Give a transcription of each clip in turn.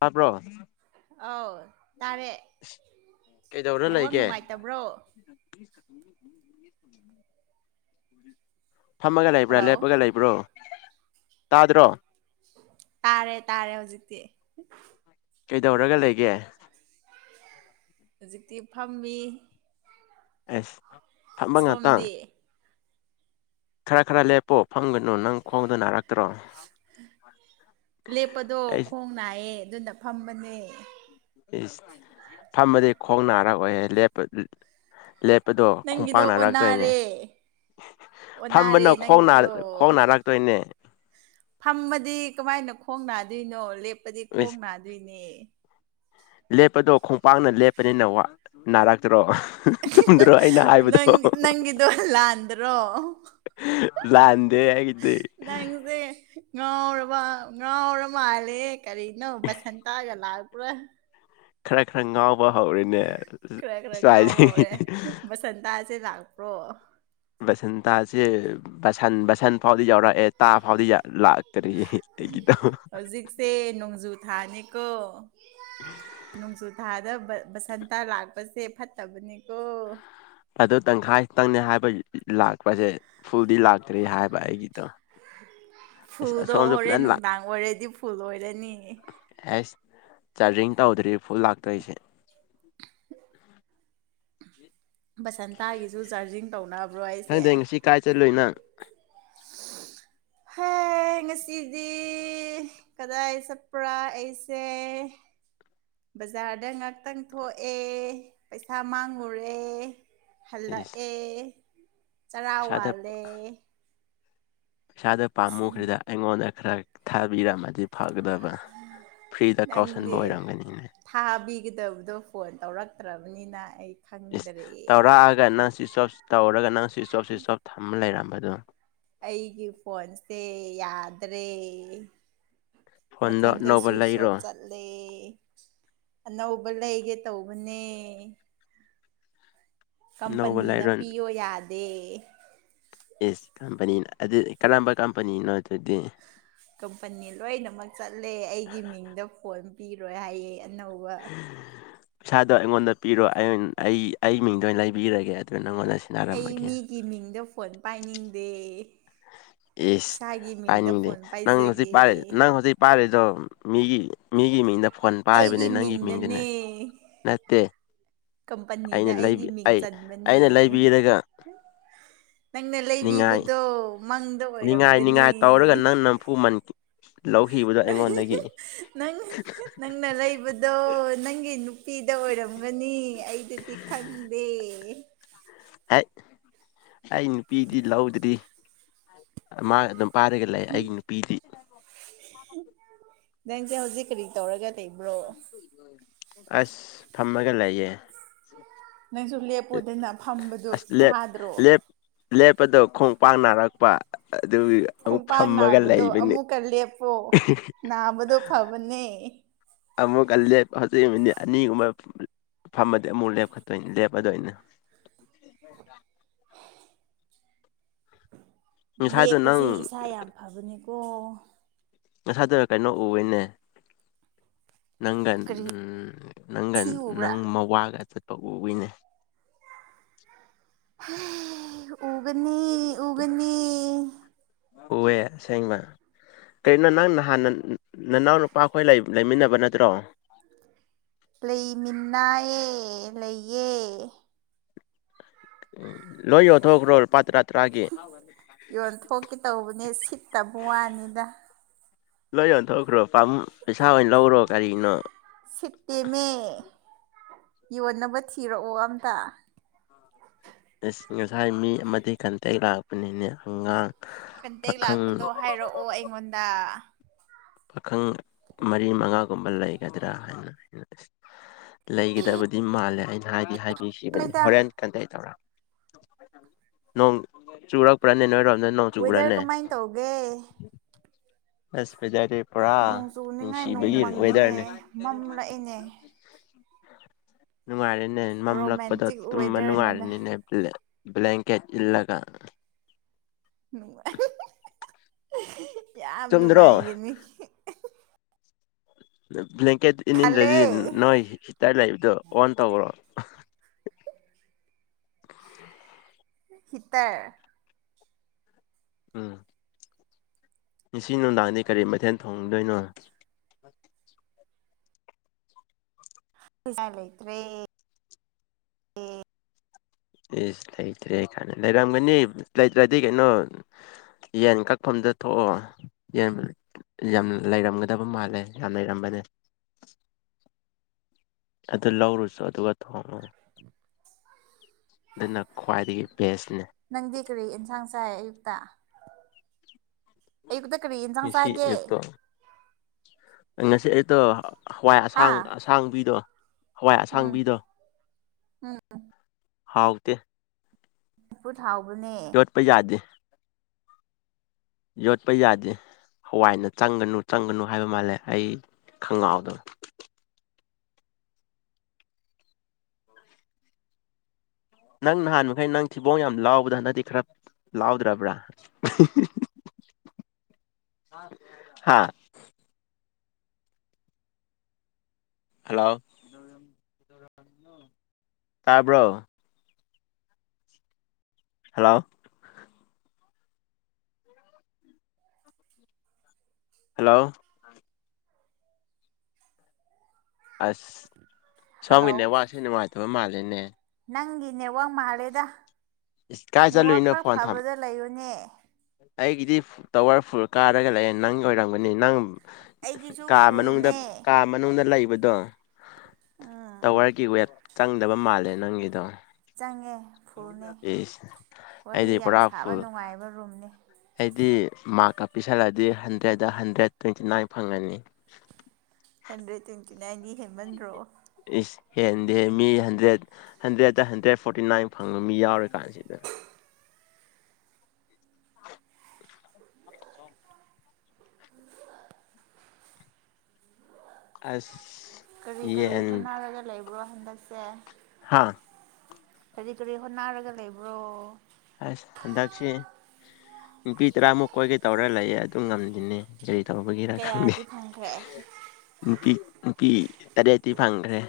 ꯇꯥꯕ꯭ꯔꯣ ꯑꯧ ꯇꯔꯦ ꯀꯩꯗꯧꯔ ꯅꯦꯠꯋꯥꯛ ꯂꯩꯒꯦ ꯅꯨꯡꯉꯥꯏꯇꯕ꯭ꯔꯣ ꯐꯝꯃꯒ ꯂꯩꯕ꯭ꯔꯥ ꯍꯜꯂꯣ ꯂꯦꯞꯄꯒ ꯂꯩꯕ꯭ꯔꯣ ꯇꯥꯗ꯭ꯔꯣ ꯇꯥꯔꯦ ꯇꯥꯔꯦ ꯍꯧꯖꯤꯛꯇꯤ ꯀꯩꯗꯧꯔꯒ ꯂꯩꯒꯦ ꯍꯧꯖꯤꯛꯇꯤ ꯐꯝꯃꯤ ꯑꯦꯁ ꯐꯝꯕ ꯉꯥꯇꯪ ꯁꯣꯝꯗꯤ ꯈꯔ ꯈꯔ ꯂꯦꯞꯄꯣ ꯐꯝꯒꯅꯨ ꯅꯪ ꯈꯣꯡꯗꯣꯅꯥꯔꯛ ꯂꯦꯞꯄꯗꯣ ꯑꯩ ꯈꯣꯡ ꯅꯥꯏꯌꯦ ꯑꯗꯨꯅ ꯐꯝꯕꯅꯦ ꯑꯁ ꯐꯝꯃꯗꯤ ꯈꯣꯡ ꯅꯥꯔꯛ ꯑꯣꯑꯣꯌꯦ ꯂꯦꯞ ꯄꯗꯣ ꯅꯪꯒꯤꯗꯣ ꯈꯣꯡꯄꯥꯛ ꯅꯔꯛꯇ꯭ꯔꯣꯏꯅꯦ ꯑꯣꯟꯅꯔꯦ ꯑꯣꯟꯅꯔꯦ ꯐꯝꯕꯅ ꯈꯣꯡꯅ ꯅꯪꯒꯤꯗꯣ ꯈꯣꯡ ꯅꯥꯔꯛꯇꯣꯏꯅꯦ ꯐꯝꯃꯗꯤ ꯀꯃꯥꯏꯅ ꯈꯣꯡ ꯅꯥꯗꯣꯏꯅꯣ ꯂꯦꯞꯄꯗꯤ ꯈꯣꯡ ꯏꯁ ꯅꯥꯗꯣꯏꯅꯦ ꯂꯦꯞꯄꯗꯣ ꯈꯣꯡꯄꯥꯛꯅ ꯂꯦꯞꯄꯅꯤꯅ ꯅꯥꯔꯛꯇ꯭ꯔꯣ ꯍꯨ ꯍꯨ ꯍꯨ ꯆꯨꯝꯗ꯭ꯔꯣ ꯑꯩꯅ ꯍꯥꯏꯕꯗꯣ ꯅꯪ ꯅꯪꯒꯤꯗꯣ ꯂꯥꯟꯗ꯭ꯔꯣ ꯂꯟꯗꯦ ꯑꯩꯒꯤꯗꯤ ꯅꯪꯁꯦ ꯉꯥꯎꯔꯕ ꯉꯥꯎꯔ ꯃꯥꯜꯂꯦ ꯀꯔꯤꯅꯣ ꯕꯁꯟꯇꯥꯒ ꯂꯛꯄ꯭ꯔꯥ ꯈꯔ ꯈꯔ ꯉꯥꯎꯕ ꯍꯧꯔꯤꯅꯦ ꯈꯔ ꯈꯔ ꯉꯥꯎꯕꯍꯧꯔꯦ ꯕꯁꯟꯇꯥꯥꯁꯦ ꯂꯛꯄ꯭ꯔꯣ ꯕꯁꯟꯇꯥꯁꯦ ꯕꯁꯟ ꯕꯁꯟ ꯐꯥꯎꯗꯤ ꯌꯥꯎꯔꯛꯑꯦ ꯇꯥ ꯐꯥꯎꯗꯤ ꯂꯥꯛ ꯍꯧꯖꯤꯛꯁꯦ ꯅꯣꯡꯖꯨ ꯊꯥꯅꯤꯀꯣ ꯅꯣꯡꯖꯨ ꯊꯥꯗ ꯕꯁꯟꯇꯥ ꯂꯛꯄꯁꯦ ꯐꯠꯇꯕꯅꯤꯀꯣ ꯑꯗꯨ ꯇꯪꯈꯥꯏꯇꯪꯅꯦ ꯍꯥꯏꯕ ꯂꯥꯛꯄꯁꯦ ꯐꯨꯜꯗꯤ ꯂꯥꯛꯇ꯭ꯔꯔꯤ ꯍꯥꯏꯕ ꯑꯩꯒꯤꯗꯣ ꯑꯁ ꯐꯨꯜꯗꯣ ꯑꯁꯣꯝꯁꯨ ꯍꯣꯔꯦꯟ ꯐꯖꯅ ꯂꯥꯛ ꯅꯨꯡꯗꯥꯡ ꯑꯣꯏꯔꯗꯤ ꯐꯨꯜ ꯑꯣꯏꯔꯅꯤ ꯑꯦꯁ ꯆꯥꯔꯖꯤꯡ ꯇꯧꯗ꯭ꯔꯤ ꯐꯨꯜ ꯂꯥꯛꯇꯣꯏꯁꯦ ꯕꯁꯟꯇꯥꯒꯤꯁꯨ ꯆꯥꯔꯖꯤꯡ ꯇꯧꯅꯕ꯭ꯔꯣ ꯍꯥꯏꯁꯦ ꯈꯪꯗꯦ ꯉꯁꯤ ꯀꯥꯏ ꯆꯠꯂꯨꯏ ꯅꯪ ꯍꯦ ꯍꯦ ꯉꯁꯤꯗꯤ ꯀꯗꯥꯏ ꯆꯠꯄ꯭ꯔꯥ ꯑꯩꯁꯦ ꯕꯖꯥꯔꯗ ꯉꯥꯛꯇꯪ ꯊꯣꯛꯑꯦ ꯄꯩꯁꯥ ꯃꯥꯡꯉꯨꯔꯦ ꯍꯜ ꯂꯛ ꯏꯁ ꯑꯦ ꯆꯔꯥ ꯏꯁꯥꯗ ꯋꯂꯦ ꯄꯩꯁꯥꯗꯣ ꯄꯥꯝꯃꯨꯈ꯭ꯔꯦꯗ ꯑꯩꯉꯣꯟꯗ ꯈꯔ ꯊ ꯊꯥꯕꯤꯔꯝꯃꯗꯤ ꯐꯒꯗꯕ ꯐ꯭ꯔꯤꯗ ꯀꯥꯎꯁꯟꯕ ꯅꯪꯗꯤ ꯑꯣꯏꯔꯝꯒꯅꯤꯅꯦ ꯊꯥꯕꯤꯒꯗꯕꯗꯣ ꯐꯣꯟ ꯇꯧꯔꯛꯇ꯭ꯔꯕꯅꯤꯅ ꯑꯩ ꯏꯁ ꯈꯪꯗ꯭ꯔꯦ ꯇꯧꯔꯛꯑꯒ ꯅꯪ ꯁ꯭ꯋꯤꯁ ꯑꯣꯞ ꯇꯧꯔꯒ ꯅꯪ ꯁ꯭ꯋꯤꯁ ꯑꯣꯐ ꯁ꯭ꯋꯤꯁ ꯑꯣꯐ ꯊꯃ ꯂꯩꯔꯝꯕꯗꯨꯣ ꯑꯩꯒꯤ ꯐꯣꯟꯁꯦ ꯌꯥꯗ꯭ꯔꯦ ꯐꯣꯟꯗꯣ ꯃꯊꯟꯗ ꯑꯅꯧꯕ ꯁ꯭ꯋꯤꯁ ꯂꯩꯔꯣ ꯑꯣꯐ ꯆꯠꯂꯦ ꯑꯅꯧꯕ ꯂꯩꯒꯦ ꯇꯧꯕꯅꯦ ꯑꯅꯧꯕ ꯀꯝꯄꯅꯤꯅ ꯂꯩꯔꯣ ꯄꯤꯌꯣ ꯌꯥꯗꯦ ꯏꯁ ꯀꯝꯄꯅꯤꯅ ꯑꯗꯨꯗꯤ ꯀꯔꯝꯕ ꯀꯝꯄꯅꯤꯅꯣ ꯑꯗꯨꯗꯤ ꯀꯝꯄꯅꯤ ꯂꯣꯏꯅꯃꯛ ꯆꯠꯂꯦ ꯑꯩꯒꯤ ꯃꯤꯡꯗ ꯐꯣꯟ ꯄꯤꯔꯣꯏ ꯍꯥꯏꯌꯦ ꯑꯅꯧꯕ ꯄꯩꯁꯥꯗꯣ ꯑꯩꯉꯣꯟꯗ ꯄꯤꯔꯣ ꯑꯩ ꯑꯩ ꯑꯩ ꯃꯤꯡꯗ ꯑꯣꯏꯅ ꯂꯩꯕꯤꯔꯒꯦ ꯑꯗꯨꯅ ꯅꯪꯉꯣꯟꯗ ꯑꯩ ꯁꯤꯟꯅꯔꯝꯃꯒꯦ ꯃꯤꯒꯤ ꯃꯤꯡꯗ ꯐꯣꯟ ꯄꯥꯏꯅꯤꯡꯗꯦ ꯑꯦꯁ ꯏꯁꯥꯒꯤ ꯃꯤꯡꯗ ꯄꯥꯏꯅꯤꯡꯗꯦ ꯐꯣꯟ ꯅꯪ ꯍꯧꯖꯤꯛ ꯄꯥꯏꯖꯒꯦ ꯄꯥꯏ ꯅꯪ ꯍꯧꯖꯤꯛ ꯄꯥꯏ ꯑꯗꯣ ꯃꯤꯒꯤ ꯃꯤꯒꯤ ꯃꯤꯡꯗ ꯐꯣꯟ ꯄꯥꯏꯕꯅꯦ ꯑꯩꯒꯤ ꯅꯪꯒꯤ ꯃꯤꯡꯗ ꯃꯤꯡꯗꯅꯦ ꯅꯠꯇꯦ ꯀꯝꯄꯅꯤꯗ ꯑꯩꯅ ꯂꯩꯕꯤ ꯑꯩꯒꯤ ꯃꯤꯡ ꯑꯩ ꯆꯟꯕꯅꯦ ꯑꯩꯅ ꯂꯩꯕꯤꯔꯒ ꯅꯪꯅ ꯂꯩꯕꯤꯕꯗꯣ ꯃꯪꯗ ꯅꯤꯡꯈꯥꯏ ꯑꯣꯏꯔꯝꯒꯅꯤ ꯅꯤꯡꯉꯥꯏ ꯇꯧꯔꯒ ꯅꯪ ꯅꯝꯐꯨ ꯃꯟꯈꯤ ꯅꯪ ꯍꯦ ꯍꯦ ꯅꯪ ꯅꯪꯅ ꯂꯩꯕꯗꯣ ꯅꯪꯒꯤ ꯅꯨꯄꯤꯗ ꯑꯣꯏꯔꯝꯒꯅꯤ ꯑꯩꯗꯗꯤ ꯈꯪꯗꯦ ꯍꯦꯛ ꯑꯩ ꯅꯨꯄꯤꯗꯤ ꯂꯧꯗ꯭ꯔꯤ ꯃꯥ ꯑꯗꯨꯝ ꯄꯥꯏꯔꯒ ꯂꯩꯥ ꯑꯩꯒꯤ ꯅꯨꯄꯤꯗꯤ ꯅꯪꯁꯦ ꯍꯧꯖꯤꯛ ꯀꯔꯤ ꯇꯧꯔꯒ ꯂꯩꯕ꯭ꯔꯣ ꯑꯁ ꯐꯝꯃꯒ ꯂꯩꯌꯦ ꯅꯪꯁꯨ ꯂꯦꯞꯄꯣꯗꯅ ꯐꯝꯕꯗꯨ ꯑꯁ ꯂꯦꯞ ꯋꯥꯗ꯭ꯔꯣ ꯂꯦꯞ ꯂꯦꯞꯄꯗꯣ ꯈꯣꯡ ꯄꯥꯛ ꯅꯥꯔꯛꯄ ꯑꯗꯨꯒꯤ ꯑꯃꯨꯛ ꯈꯣꯡꯄꯥꯛ ꯐꯝꯃꯒ ꯅꯥꯕꯗꯣ ꯂꯩꯕꯅꯤ ꯑꯃꯨꯛꯀ ꯂꯦꯞꯄꯣ ꯅꯥꯕꯗꯣ ꯐꯕꯅꯦ ꯑꯃꯨꯛ ꯂꯦꯞ ꯍꯧꯖꯤꯛ ꯃꯤꯅꯤꯠ ꯑꯅꯤ ꯒꯨꯝꯕ ꯐꯝꯃꯗꯤ ꯑꯃꯨꯛ ꯂꯦꯞꯈꯠꯇꯣꯏꯅꯤ ꯂꯦꯞꯄꯗꯣꯏꯅꯦ ꯉꯁꯥꯏꯗꯣ ꯂꯦꯞꯄꯁꯦ ꯅꯪ ꯏꯁꯥ ꯌꯥꯝ ꯐꯕꯅꯦꯀꯣ ꯉꯁꯥꯗ ꯀꯩꯅꯣ ꯎꯌꯦꯅꯦ ꯅꯪꯒꯟ ꯀꯔꯤ ꯎꯝ ꯅꯪꯒꯟ ꯊꯤ ꯎꯕ꯭ꯔꯥ ꯅꯪ ꯃꯋꯥꯒ ꯆꯠ ꯇꯧꯏꯅꯦ ꯎꯒꯅꯤ ꯎꯒꯅꯤ ꯎꯑꯦ ꯑꯁꯦꯡꯕ ꯀꯔꯤꯅꯣ ꯅꯪ ꯅꯍꯥꯟ ꯅꯅꯥꯎ ꯅꯨꯄꯥ ꯈꯣꯏ ꯂꯩ ꯂꯩꯃꯤꯟꯅꯕ ꯅꯠꯇ꯭ꯔꯣ ꯂꯩꯃꯤꯅꯥꯑꯦ ꯂꯩꯌꯦ ꯂꯣꯏ ꯌꯣꯟꯊꯣꯛꯈꯔꯣ ꯂꯨꯄꯥ ꯇꯔꯥꯠ ꯌꯣꯟꯊꯣꯛꯀꯦ ꯇꯧꯕꯅꯦ ꯁꯤꯠꯇꯕ ꯋꯥꯅꯤꯗ ꯂꯣꯏ ꯌꯣꯟꯊꯣꯛꯈ꯭ꯔꯣ ꯄꯥꯝ ꯄꯩꯁꯥ ꯑꯣꯏꯅ ꯂꯧꯔꯣ ꯀꯔꯤꯅꯣ ꯁꯤꯠꯇꯦꯝꯃꯦ ꯌꯣꯟꯅꯕ ꯊꯤꯔꯛꯑꯣ ꯑꯝꯇ ꯑꯁ ꯉꯁꯥꯏ ꯃꯤ ꯑꯃꯗꯤ ꯀꯟꯇꯦꯛ ꯂꯥꯛꯄꯅꯤꯅꯦ ꯍꯪꯒꯥꯥꯡ ꯀꯟꯇꯦꯛ ꯂꯥꯛꯄꯗꯣ ꯍꯥꯏꯔꯛꯑꯣ ꯑꯩꯉꯣꯟꯗ ꯄꯥꯈꯪ ꯃꯔꯤ ꯃꯉꯥꯒꯨꯝꯕ ꯂꯩꯒꯗ꯭ꯔꯥ ꯍꯥꯏꯅ ꯂꯩꯒꯗꯕꯗꯤ ꯃꯥꯜꯂꯦ ꯑꯩꯅ ꯍꯥꯏꯗꯤ ꯍꯥꯏ ꯁꯤꯕꯅꯦ ꯅꯣꯏꯗ ꯍꯣꯔꯦꯟ ꯀꯟꯇꯦꯛ ꯇꯧꯔ ꯅꯣꯡ ꯆꯨꯔꯛꯄ꯭ꯔꯥꯅꯦ ꯅꯣꯏ ꯔꯣꯝ ꯋꯦꯗꯔ ꯅꯣꯡꯆꯨꯕ꯭ꯔꯦꯅꯦ ꯀꯃꯥꯏꯅ ꯇꯧꯒꯦ ꯑꯁ ꯄꯨꯔꯥ ꯅꯣꯡ ꯆꯨꯅꯤꯡꯉꯥꯏ ꯅꯣꯡ ꯅꯨꯡꯁꯤꯕꯒꯤ ꯃꯪꯉꯤꯅꯦ ꯋꯦꯊꯔꯅꯦ ꯃꯝꯂꯛꯏꯅꯦ ꯅꯨꯡꯉꯥꯏꯔꯦꯅꯦ ꯃꯝꯂꯛꯄꯗꯣ ꯔꯣꯃꯦꯟꯇꯤꯛ ꯇꯨꯝꯕ ꯋꯦꯗꯔꯅꯤꯅ ꯅꯨꯡꯉꯥꯏꯔꯅꯤꯅꯦ ꯕ꯭ꯂꯥꯡꯀꯦꯠ ꯏꯜꯂꯒ ꯅꯨꯡꯉꯥꯏ ꯌꯥꯝ ꯆꯨꯝꯗ꯭ꯔꯣ ꯅꯨꯡꯉꯥꯏꯒꯅꯤ ꯕ꯭ꯂꯦꯡꯀꯦꯠ ꯍꯜꯂꯦ ꯏꯅꯤꯡꯗ꯭ꯔꯗꯤ ꯅꯣꯏ ꯍꯤꯇꯔ ꯂꯩꯏꯕꯗꯣ ꯑꯣꯟ ꯇꯧꯔꯣ [unintelligible] ꯍꯤꯇꯔ ꯎꯝ ꯉꯁꯤ ꯅꯨꯡꯗꯥꯡꯗꯤ ꯀꯔꯤ ꯃꯊꯦꯜ ꯊꯣꯡꯗꯣꯏꯅꯣ [unintelligible] [unintelligible] ꯏꯁ ꯂꯩꯇ꯭ꯔꯦ ꯀꯥꯟꯅ ꯂꯩꯔꯝꯒꯅꯤ ꯂꯩꯇ꯭ꯔꯗꯤ ꯀꯩꯅꯣ ꯌꯦꯟ ꯀꯛꯐꯝꯗ ꯊꯣꯛꯑꯣ ꯌꯦꯟ ꯌꯥꯝ ꯂꯩꯔꯝꯒꯗꯕ ꯃꯥꯜꯂꯦ ꯌꯥꯝ ꯂꯩꯔꯝꯕꯅꯦ ꯑꯗꯨ ꯂꯧꯔꯨꯆꯣ ꯑꯗꯨꯒ ꯊꯣꯡꯉꯣ ꯑꯗꯨꯅ ꯈ꯭ꯋꯥꯏꯗꯒꯤ ꯕꯦꯁꯅꯦ ꯅꯪꯗꯤ ꯀꯔꯤ ꯑꯦꯟꯁꯥꯡ ꯆꯥꯏ ꯑꯌꯨꯛꯇ ꯑꯩꯌꯨꯛꯇ ꯀꯔꯤ ꯑꯦꯟꯁꯥꯡ ꯉꯁꯤ ꯆꯥꯒꯦ ꯑꯌꯨꯛꯇꯣ ꯉꯁꯤ ꯑꯩꯌꯨꯛꯇꯣ ꯍꯋꯥꯏ ꯑꯁꯥꯡ ꯍꯥ ꯑꯁꯥꯡꯕꯤꯗꯣ ꯍꯋꯥꯏ ꯎꯝ ꯑꯁꯥꯡꯕꯤꯗꯣ ꯎꯝ ꯍꯥꯎꯇꯦ ꯆꯝꯐꯨꯠ ꯂꯣꯠꯄ ꯌꯥꯗꯦ ꯌꯣꯠꯄ ꯌꯥꯗꯦ ꯍꯋꯥꯏꯅ ꯆꯪꯒꯅꯨ ꯆꯪꯒꯅꯨ ꯍꯥꯏꯕ ꯃꯥꯜꯂꯦ ꯑꯩ ꯈꯪꯅꯥꯎꯗꯣ ꯅꯪ ꯅꯍꯥꯟ ꯃꯈꯩ ꯅꯪ ꯊꯤꯕꯣꯡ ꯌꯥꯝ ꯂꯥꯎꯕꯗ ꯍꯟꯗꯛꯇꯤ ꯈꯔ ꯂꯥꯎꯗ꯭ꯔꯕ꯭ꯔꯥ ꯍꯥꯥ ꯍꯜꯂꯣ ꯇꯥꯕ꯭ꯔꯣ ꯍꯜꯂꯣ ꯍꯜꯂꯣ ꯑꯁ ꯁꯣꯝꯒꯤ ꯍꯜꯂꯣ ꯅꯦꯠꯋꯥꯛꯁꯦ ꯅꯨꯡꯉꯥꯏꯇꯕ ꯃꯥꯜꯂꯦꯅꯦ ꯅꯪꯒꯤ ꯅꯦꯠꯋꯥꯛ ꯃꯥꯜꯂꯦꯗ ꯏꯁ ꯀꯥꯏ ꯅꯦꯠꯋꯥꯛ ꯆꯠꯂꯨꯏꯅꯣ ꯈꯔ ꯐꯣꯟ ꯊꯝ ꯐꯕꯗ ꯂꯩꯌꯨꯅꯦ ꯑꯩꯒꯤꯗꯤ ꯇꯋꯥꯔ ꯐꯨꯜ ꯀꯥꯔꯒ ꯂꯩꯑꯦ ꯅꯪꯒꯤ ꯑꯣꯏꯔꯝꯒꯅꯤ ꯅꯪ ꯑꯩꯒꯤꯁꯨ ꯀꯥ ꯃꯅꯨꯡꯗ ꯐꯨꯜꯅꯦ ꯀꯥ ꯃꯅꯨꯡꯗ ꯂꯩꯕꯗꯣ ꯎꯝ ꯇꯋꯥꯔꯒꯤ ꯋꯦꯞ ꯆꯪꯗꯕ ꯃꯥꯜꯂꯦ ꯅꯪꯒꯤꯗꯣ ꯆꯪꯉꯦ ꯐꯨꯜꯅꯦ ꯏꯁ ꯑꯩꯗꯤ ꯋꯥꯔꯤ ꯌꯥꯝ ꯄꯨꯔꯥ ꯁꯥꯕ ꯐꯨꯜ ꯅꯨꯡꯉꯥꯏꯕ ꯔꯨꯝꯅꯦ ꯑꯩꯗꯤ ꯃꯥꯔꯛꯀ ꯄꯤꯁꯜꯂꯛꯑꯗꯤ ꯍꯟꯗ꯭ꯔꯦꯠꯇ ꯍꯟꯗ꯭ꯔꯦꯠ ꯇ꯭ꯋꯦꯟꯇꯤꯅꯥꯏꯟ ꯐꯪꯒꯅꯤ ꯍꯟꯗ꯭ꯔꯦꯠ ꯇ꯭ꯋꯦꯟꯇꯤꯅꯥꯏꯟꯗꯤ ꯍꯦꯟꯃꯟꯗ꯭ꯔꯣ ꯏꯁ ꯍꯦꯟꯗꯦ ꯃꯤ hundred hundred hundred forty nine ꯐꯪꯕ ꯃꯤ ꯌꯥꯎꯔ ꯀꯥꯟꯁꯤꯗ [inaudible] ꯑꯁ ꯀꯔꯤ ꯀꯔꯤ ꯌꯦꯟ ꯍꯣꯠꯅꯔꯒ ꯂꯩꯕ꯭ꯔꯣ ꯍꯟꯗꯛꯁꯦ ꯍꯥꯥ ꯀꯔꯤ ꯀꯔꯤ ꯍꯣꯠꯅꯔꯒ ꯂꯩꯕ꯭ꯔꯣ ꯑꯁ ꯍꯟꯗꯛꯁꯦ ꯅꯨꯄꯤ ꯇꯔꯥꯃꯨꯛ ꯀꯣꯏꯒꯦ ꯇꯧꯔ ꯂꯩꯌꯦ ꯑꯗꯨꯝ ꯉꯝꯗꯅꯦ ꯆꯍꯤ ꯇꯧꯕꯒꯤꯔ ꯈꯪꯗꯦ ꯀꯌꯥꯗꯤ ꯐꯪꯈ꯭ꯔꯦ ꯅꯨꯄꯤ ꯅꯨꯄꯤ ꯇꯔꯦꯠꯇꯤ ꯐꯪꯈ꯭ꯔꯦ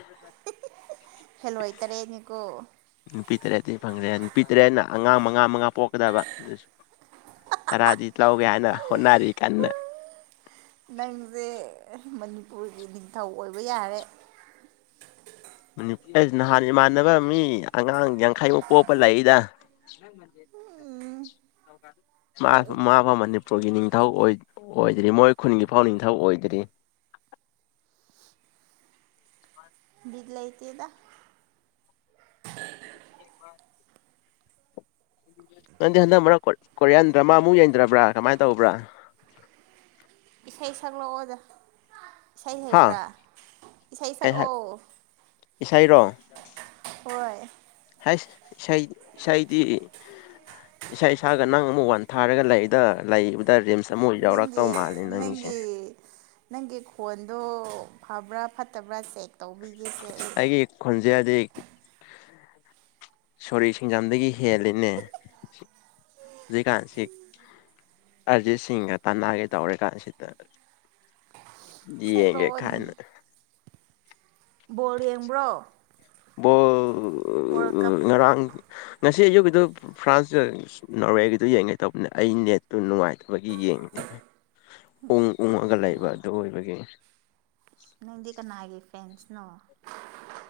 ꯍꯦꯜꯂꯣꯏ ꯇꯔꯦꯠꯅꯤꯀꯣ ꯅꯨꯄꯤ ꯇꯔꯦꯠꯇꯤ ꯐꯪꯈ꯭ꯔꯦ ꯅꯨꯄꯤ ꯇꯔꯦꯠꯅ ꯑꯉꯥꯡ ꯃꯉꯥ ꯃꯉꯥ ꯄꯣꯛꯀꯗꯕ ꯑꯗꯨꯁꯨ ꯇꯔꯥꯗꯤ ꯂꯧꯒꯦ ꯍꯥꯏꯅ ꯍꯣꯠꯅꯔꯤ ꯀꯟꯅ ꯅꯪꯁꯦ ꯃꯅꯤꯄꯨꯔꯒꯤ ꯅꯤꯡꯊꯧ ꯑꯣꯏꯕ ꯌꯥꯔꯦ ꯑꯦ ꯅꯍꯥꯟ ꯏꯃꯥꯟꯅꯕ ꯃꯤ ꯑꯉꯥꯡ ꯌꯥꯡꯈꯩꯃꯨꯛ ꯄꯣꯛꯄ ꯂꯩꯏꯗ ꯎꯝ [inaudible] ꯃꯥ ꯄꯣꯛꯎ ꯃꯐꯥꯎ ꯄꯣꯛꯎ ꯃꯅꯤꯄꯨꯔꯒꯤ ꯅꯤꯡꯊꯧ ꯑꯣꯏ ꯑꯣꯏꯗ꯭ꯔꯤ ꯃꯣꯏ ꯈꯨꯟꯒꯤ ꯐꯥꯎ ꯅꯤꯡꯊꯧ ꯑꯣꯏꯗ꯭ꯔꯤ [inaudible] ꯕꯤꯗ ꯂꯩꯇꯦꯗ [inaudible] ꯅꯪꯗꯤ ꯍꯟꯗꯛ ꯃꯔꯛ ꯀꯣ ꯀꯣꯔꯤꯌꯥꯟ ꯗ꯭ꯔꯃꯥꯃꯨꯛ ꯌꯦꯡꯗ꯭ꯔꯕ꯭ꯔꯥ ꯀꯃꯥꯏ ꯇꯧꯕ꯭ꯔꯥ [inaudible] ꯏꯁꯩ ꯁꯛꯂꯛꯑꯣꯗ ꯏꯁꯩ ꯍꯥ ꯍꯩꯕ꯭ꯔꯥ ꯏꯁꯩ ꯀꯩ ꯍꯥꯏ ꯁꯛꯑꯣ ꯏꯁꯩꯔꯣ ꯍꯣꯏ ꯑꯁ ꯏꯁꯩꯗꯤ ꯏꯁꯩꯗꯤ ꯏꯁꯩ ꯁꯛꯑꯒ ꯅꯪ ꯑꯃꯨꯛ ꯋꯥꯟ ꯊꯥꯔꯒ ꯂꯩꯗ ꯂꯩꯕꯗ ꯔꯤꯝꯁ ꯑꯃꯨꯛ ꯌꯧꯔꯛꯇꯧ ꯅꯪꯒꯤ ꯃꯥꯜꯂꯦ ꯅꯪꯒꯤꯁꯦ ꯅꯪꯒꯤ ꯅꯪꯒꯤ ꯈꯣꯟꯗꯣ ꯐꯕ꯭ꯔꯥ ꯐꯠꯇꯕ꯭ꯔꯥ ꯆꯦꯛ ꯇꯧꯕꯤꯒꯦꯅꯦ ꯑꯩ ꯗꯦꯗꯤ ꯁꯣꯔꯤ ꯁꯤꯡꯖꯝꯗꯒꯤ ꯍꯦꯜꯂꯤꯅꯦ ꯍꯨꯖꯤꯀꯥꯟꯁꯤ ꯑꯔꯖꯤꯠ ꯁꯤꯡꯒ ꯇꯅꯥꯒꯦ ꯇꯧꯔꯤ ꯀꯥꯟꯁꯤꯗ ꯌꯦꯡꯒꯦ ꯁꯛꯂꯛꯑꯣꯅꯦ ꯀꯥꯏꯅ ꯕꯣꯜ ꯌꯦꯡꯕ꯭ꯔꯣ ꯕꯣꯜ ꯋꯥꯔꯜ ꯀꯞ ꯉꯔꯥꯡ ꯉꯁꯤ ꯑꯌꯨꯛꯀꯤꯗꯨ ꯐ꯭ꯔꯥꯟꯁ ꯅꯣꯔꯋꯦꯒꯤꯗꯨ ꯌꯦꯡꯒꯦ ꯇꯧꯕꯅꯦ ꯑꯩ ꯅꯦꯠꯇꯨ ꯅꯨꯡꯉꯥꯏꯇꯕꯒꯤ ꯌꯦꯡꯅꯤꯡ ꯎꯪ ꯎꯪꯉꯒ ꯂꯩꯕ ꯑꯗꯨ ꯑꯣꯏꯕꯒꯤ ꯅꯪꯗꯤ ꯀꯅꯥꯒꯤ ꯐ꯭ꯔꯦꯟꯁꯅꯣ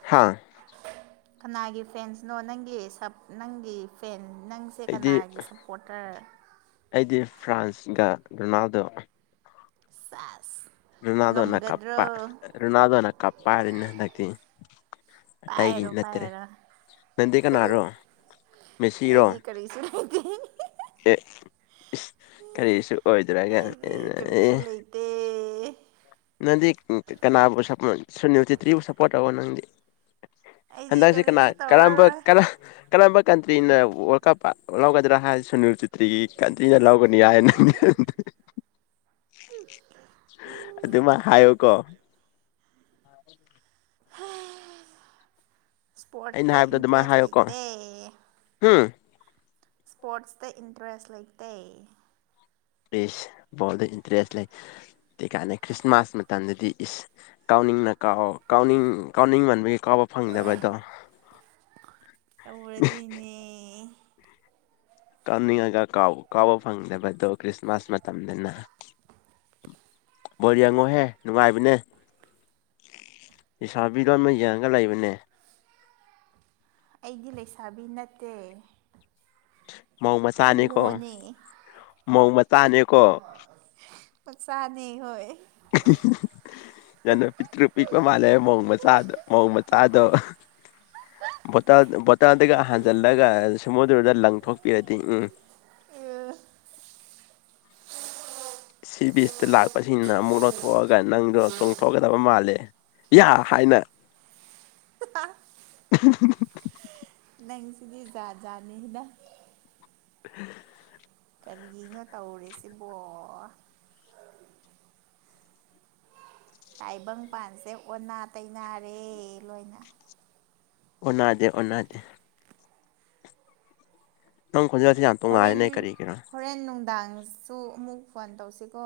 ꯍꯥꯥ ꯀꯅꯥꯒꯤ ꯐꯦꯟꯁꯅꯣ ꯅꯪꯒꯤ ꯁ ꯅꯪꯒꯤ ꯐꯦꯟ ꯅꯪꯁꯦ ꯑꯩꯗꯤ ꯀꯅꯥꯒꯤ ꯁꯞꯄꯣꯔꯇꯔ ꯑꯩꯗꯤ ꯐ꯭ꯔꯥꯟꯁꯒ ꯔꯣꯅꯥꯜꯗꯣ ꯁꯦꯠ ꯔꯣꯅꯥꯜꯗꯣꯅ ꯀꯞꯄ ꯔꯣꯅꯥꯜꯗꯣꯅ ꯀꯞꯄ ꯍꯥꯏꯔꯦꯅ ꯍꯟꯗꯛꯇꯤ ꯑꯇꯩꯒꯤ ꯄꯥꯏꯔꯣ ꯅꯠꯇ꯭ꯔꯦ ꯄꯥꯏꯔꯣ ꯅꯪꯗꯤ ꯀꯅꯥꯔꯣ ꯃꯦꯁꯤꯔꯣ ꯑꯩꯗꯤ ꯀꯔꯤꯁꯨ ꯂꯩꯇꯦ ꯑꯦ ꯀꯔꯤꯁꯨ ꯑꯣꯏꯗ꯭ꯔꯒ ꯑꯩꯗꯤ ꯑꯦ ꯀꯔꯤꯒꯤꯁꯨ ꯂꯩꯇꯦ ꯅꯪꯗꯤ ꯀꯅꯥꯕꯨ ꯁꯄꯣꯔꯠ ꯁꯨꯅꯤꯜ ꯆꯦꯇ꯭ꯔꯤꯕꯨ ꯁꯞꯄꯣꯔꯠ ꯇꯧꯑꯣ ꯅꯪꯗꯤ ꯑꯩꯗꯤ ꯍꯟꯗꯛꯁꯦ ꯀꯅꯥ ꯀꯔꯤꯁꯨ ꯀꯔꯝꯕ ꯇꯧꯔꯔꯣꯏ ꯀꯔꯝꯕ ꯀꯟꯇ꯭ꯔꯤꯅ ꯋꯥꯔꯜ ꯀꯞ ꯂꯧꯒꯗ꯭ꯔꯥ ꯍꯥꯏ ꯁꯨꯅꯤꯜ ꯆꯤꯇ꯭ꯔꯤꯒꯤ ꯀꯟꯇ꯭ꯔꯤꯅ ꯂꯧꯒꯅꯤ ꯍꯥꯏ ꯍꯦ ꯍꯦ ꯍꯦ ꯑꯗꯨꯃꯥꯏ ꯍꯥꯏꯌꯣꯀꯣ [inaudible] ꯑꯩꯅ ꯏꯁꯄꯣꯔꯠꯁꯇ ꯍꯥꯏꯕꯗꯣ ꯑꯗꯨꯃꯥꯏꯅ ꯏꯟꯇꯔꯦꯁ ꯍꯥꯏꯌꯨꯀꯣ ꯂꯩꯇꯦ ꯍꯨꯝ ꯑꯁꯄꯣꯔꯠꯇ ꯏꯟꯇꯔꯦꯁ ꯂꯩꯇꯦ ꯏꯁ ꯕꯣꯟꯗ ꯏꯇ꯭ꯔꯦꯁ ꯂꯩꯩꯇꯦ ꯀꯥꯢꯅ ꯈ꯭ꯔꯤꯁꯃꯥꯁ ꯃꯇꯝꯗꯗꯤ ꯏꯁ ꯀꯥꯎ ꯀꯥꯎꯅꯤꯡꯅ ꯀꯥꯎ ꯀꯥꯎꯅꯤꯡ ꯀꯥꯎꯅꯤꯡ ꯃꯟꯕꯒꯤ ꯀꯥꯎꯕ ꯐꯪꯗꯕꯗꯣ ꯇꯧꯔꯗꯤꯅꯦ ꯀꯥꯎꯅꯤꯡꯉꯒꯥ ꯀꯥꯎꯕ ꯐꯪꯗꯕꯗꯣ ꯈ꯭ꯔꯤꯁꯃꯥꯁ ꯃꯇꯝꯗꯅ ꯕꯣꯜ ꯌꯦꯡꯉꯣꯍꯦ ꯅꯨꯡꯉꯥꯏꯕꯅꯦ ꯂꯩꯁꯥꯕꯤꯗꯧꯅ ꯌꯦꯡꯉꯒ ꯂꯩꯕꯅꯦ ꯑꯩꯗꯤ ꯂꯩꯁꯥꯕꯤ ꯅꯠꯇꯦ ꯃꯧ ꯃꯆꯥꯅꯦꯀꯣ ꯍꯣꯃꯣꯅꯦ ꯃꯧ ꯃꯆꯥꯅꯦꯀꯣ ꯃꯆꯥꯅꯦ ꯍꯣꯏ ꯍꯦ ꯍꯦ ꯍꯦ ꯌꯥꯝꯅ ꯄꯤꯛꯇ꯭ꯔꯨ ꯄꯤꯛꯄ ꯃꯥꯂꯦ ꯃꯧ ꯃꯆꯥꯗꯣ ꯃꯧ ꯃꯆꯥꯗꯣ ꯚꯣꯇꯜ ꯚꯣꯇꯜꯒ ꯍꯥꯟꯖꯜꯂꯒ ꯁꯃꯨꯗ꯭ꯔꯗ ꯂꯪꯊꯣꯛꯄꯤꯔꯗꯤ ꯎꯝ ꯁꯤ ꯕꯤꯁꯇ ꯂꯥꯛꯄꯁꯤꯡꯅ ꯑꯃꯨꯛ ꯂꯧꯊꯣꯛꯑꯒ ꯅꯪꯗꯣ ꯆꯣꯡꯊꯣꯛꯀꯗꯕ ꯃꯥꯜꯂꯦ ꯌꯥ ꯍꯥꯏꯅ ꯍꯥ ꯍꯥ ꯅꯪ ꯁꯤꯗꯤ ꯖꯥꯠ ꯖꯥꯠ ꯅꯤꯗ [inaudible] ꯀꯔꯤꯅꯣ ꯇꯧꯔꯤꯁꯤꯕꯣ ꯇꯥꯏꯕꯪꯄꯥꯟꯁꯦ ꯑꯣꯟꯅ ꯇꯩꯅꯔꯦ ꯂꯣꯏꯅ ꯑꯣꯟꯅꯗꯦ ꯑꯣꯟꯅꯗꯦ ꯅꯪ ꯈꯣꯟꯖꯦꯜꯂꯁꯤ ꯌꯥꯝ ꯇꯣꯡꯉꯥꯂꯂꯤꯅꯦ ꯀꯔꯤꯒꯤꯔ ꯗꯥꯥꯡꯁꯨ ꯑꯃꯨꯛ ꯐꯣꯟ ꯇꯧꯁꯤꯀꯣ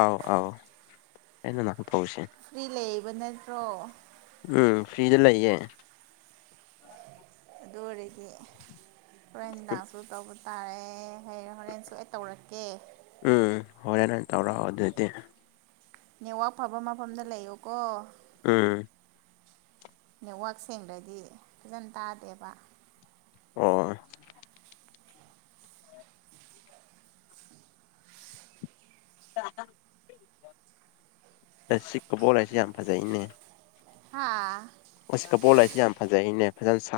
ꯑꯥꯎ ꯑꯥꯎ ꯇꯧꯁꯦ ꯐ꯭ꯔꯤ ꯂꯩꯕ ꯅꯠꯇ꯭ꯔꯣ ꯎꯝ ꯐ꯭ꯔꯤꯗ ꯂꯩꯌꯦ ꯑꯗꯨ ꯑꯣꯏꯔꯗꯤ ꯍꯣꯔꯦꯟ ꯅꯨꯡꯗꯥꯡꯁꯨ ꯇꯧꯕ ꯇꯥꯔꯦ ꯍꯣ ꯍꯣꯔꯦꯟꯁꯨ ꯑꯩ ꯇꯧꯔꯛꯀꯦ ꯎꯝ ꯍꯣꯔꯦꯟ ꯑꯣꯏꯅ ꯇꯧꯔꯛꯑꯣ ꯑꯗꯨꯗꯤ ꯅꯦꯠꯋꯥꯛ ꯐꯕ ꯃꯐꯝꯗ ꯂꯩꯌꯣꯀꯣ ꯎꯝ ꯅꯦꯠꯋꯥꯛ ꯁꯦꯡꯗ꯭ꯔꯗꯤ ꯐꯖꯅ ꯇꯥꯗꯦꯕ ꯑꯣ ꯑ ꯁꯤꯛꯀꯕꯣ ꯂꯩꯁꯦ ꯌꯥꯝ ꯐꯖꯩꯅꯦ ꯍꯥꯥ ꯑꯣ ꯀꯕꯣꯜ ꯂꯩꯁꯤ ꯌꯥꯝ ꯐꯖꯩ ꯅꯦ ꯐꯖꯅ ꯁꯥꯠ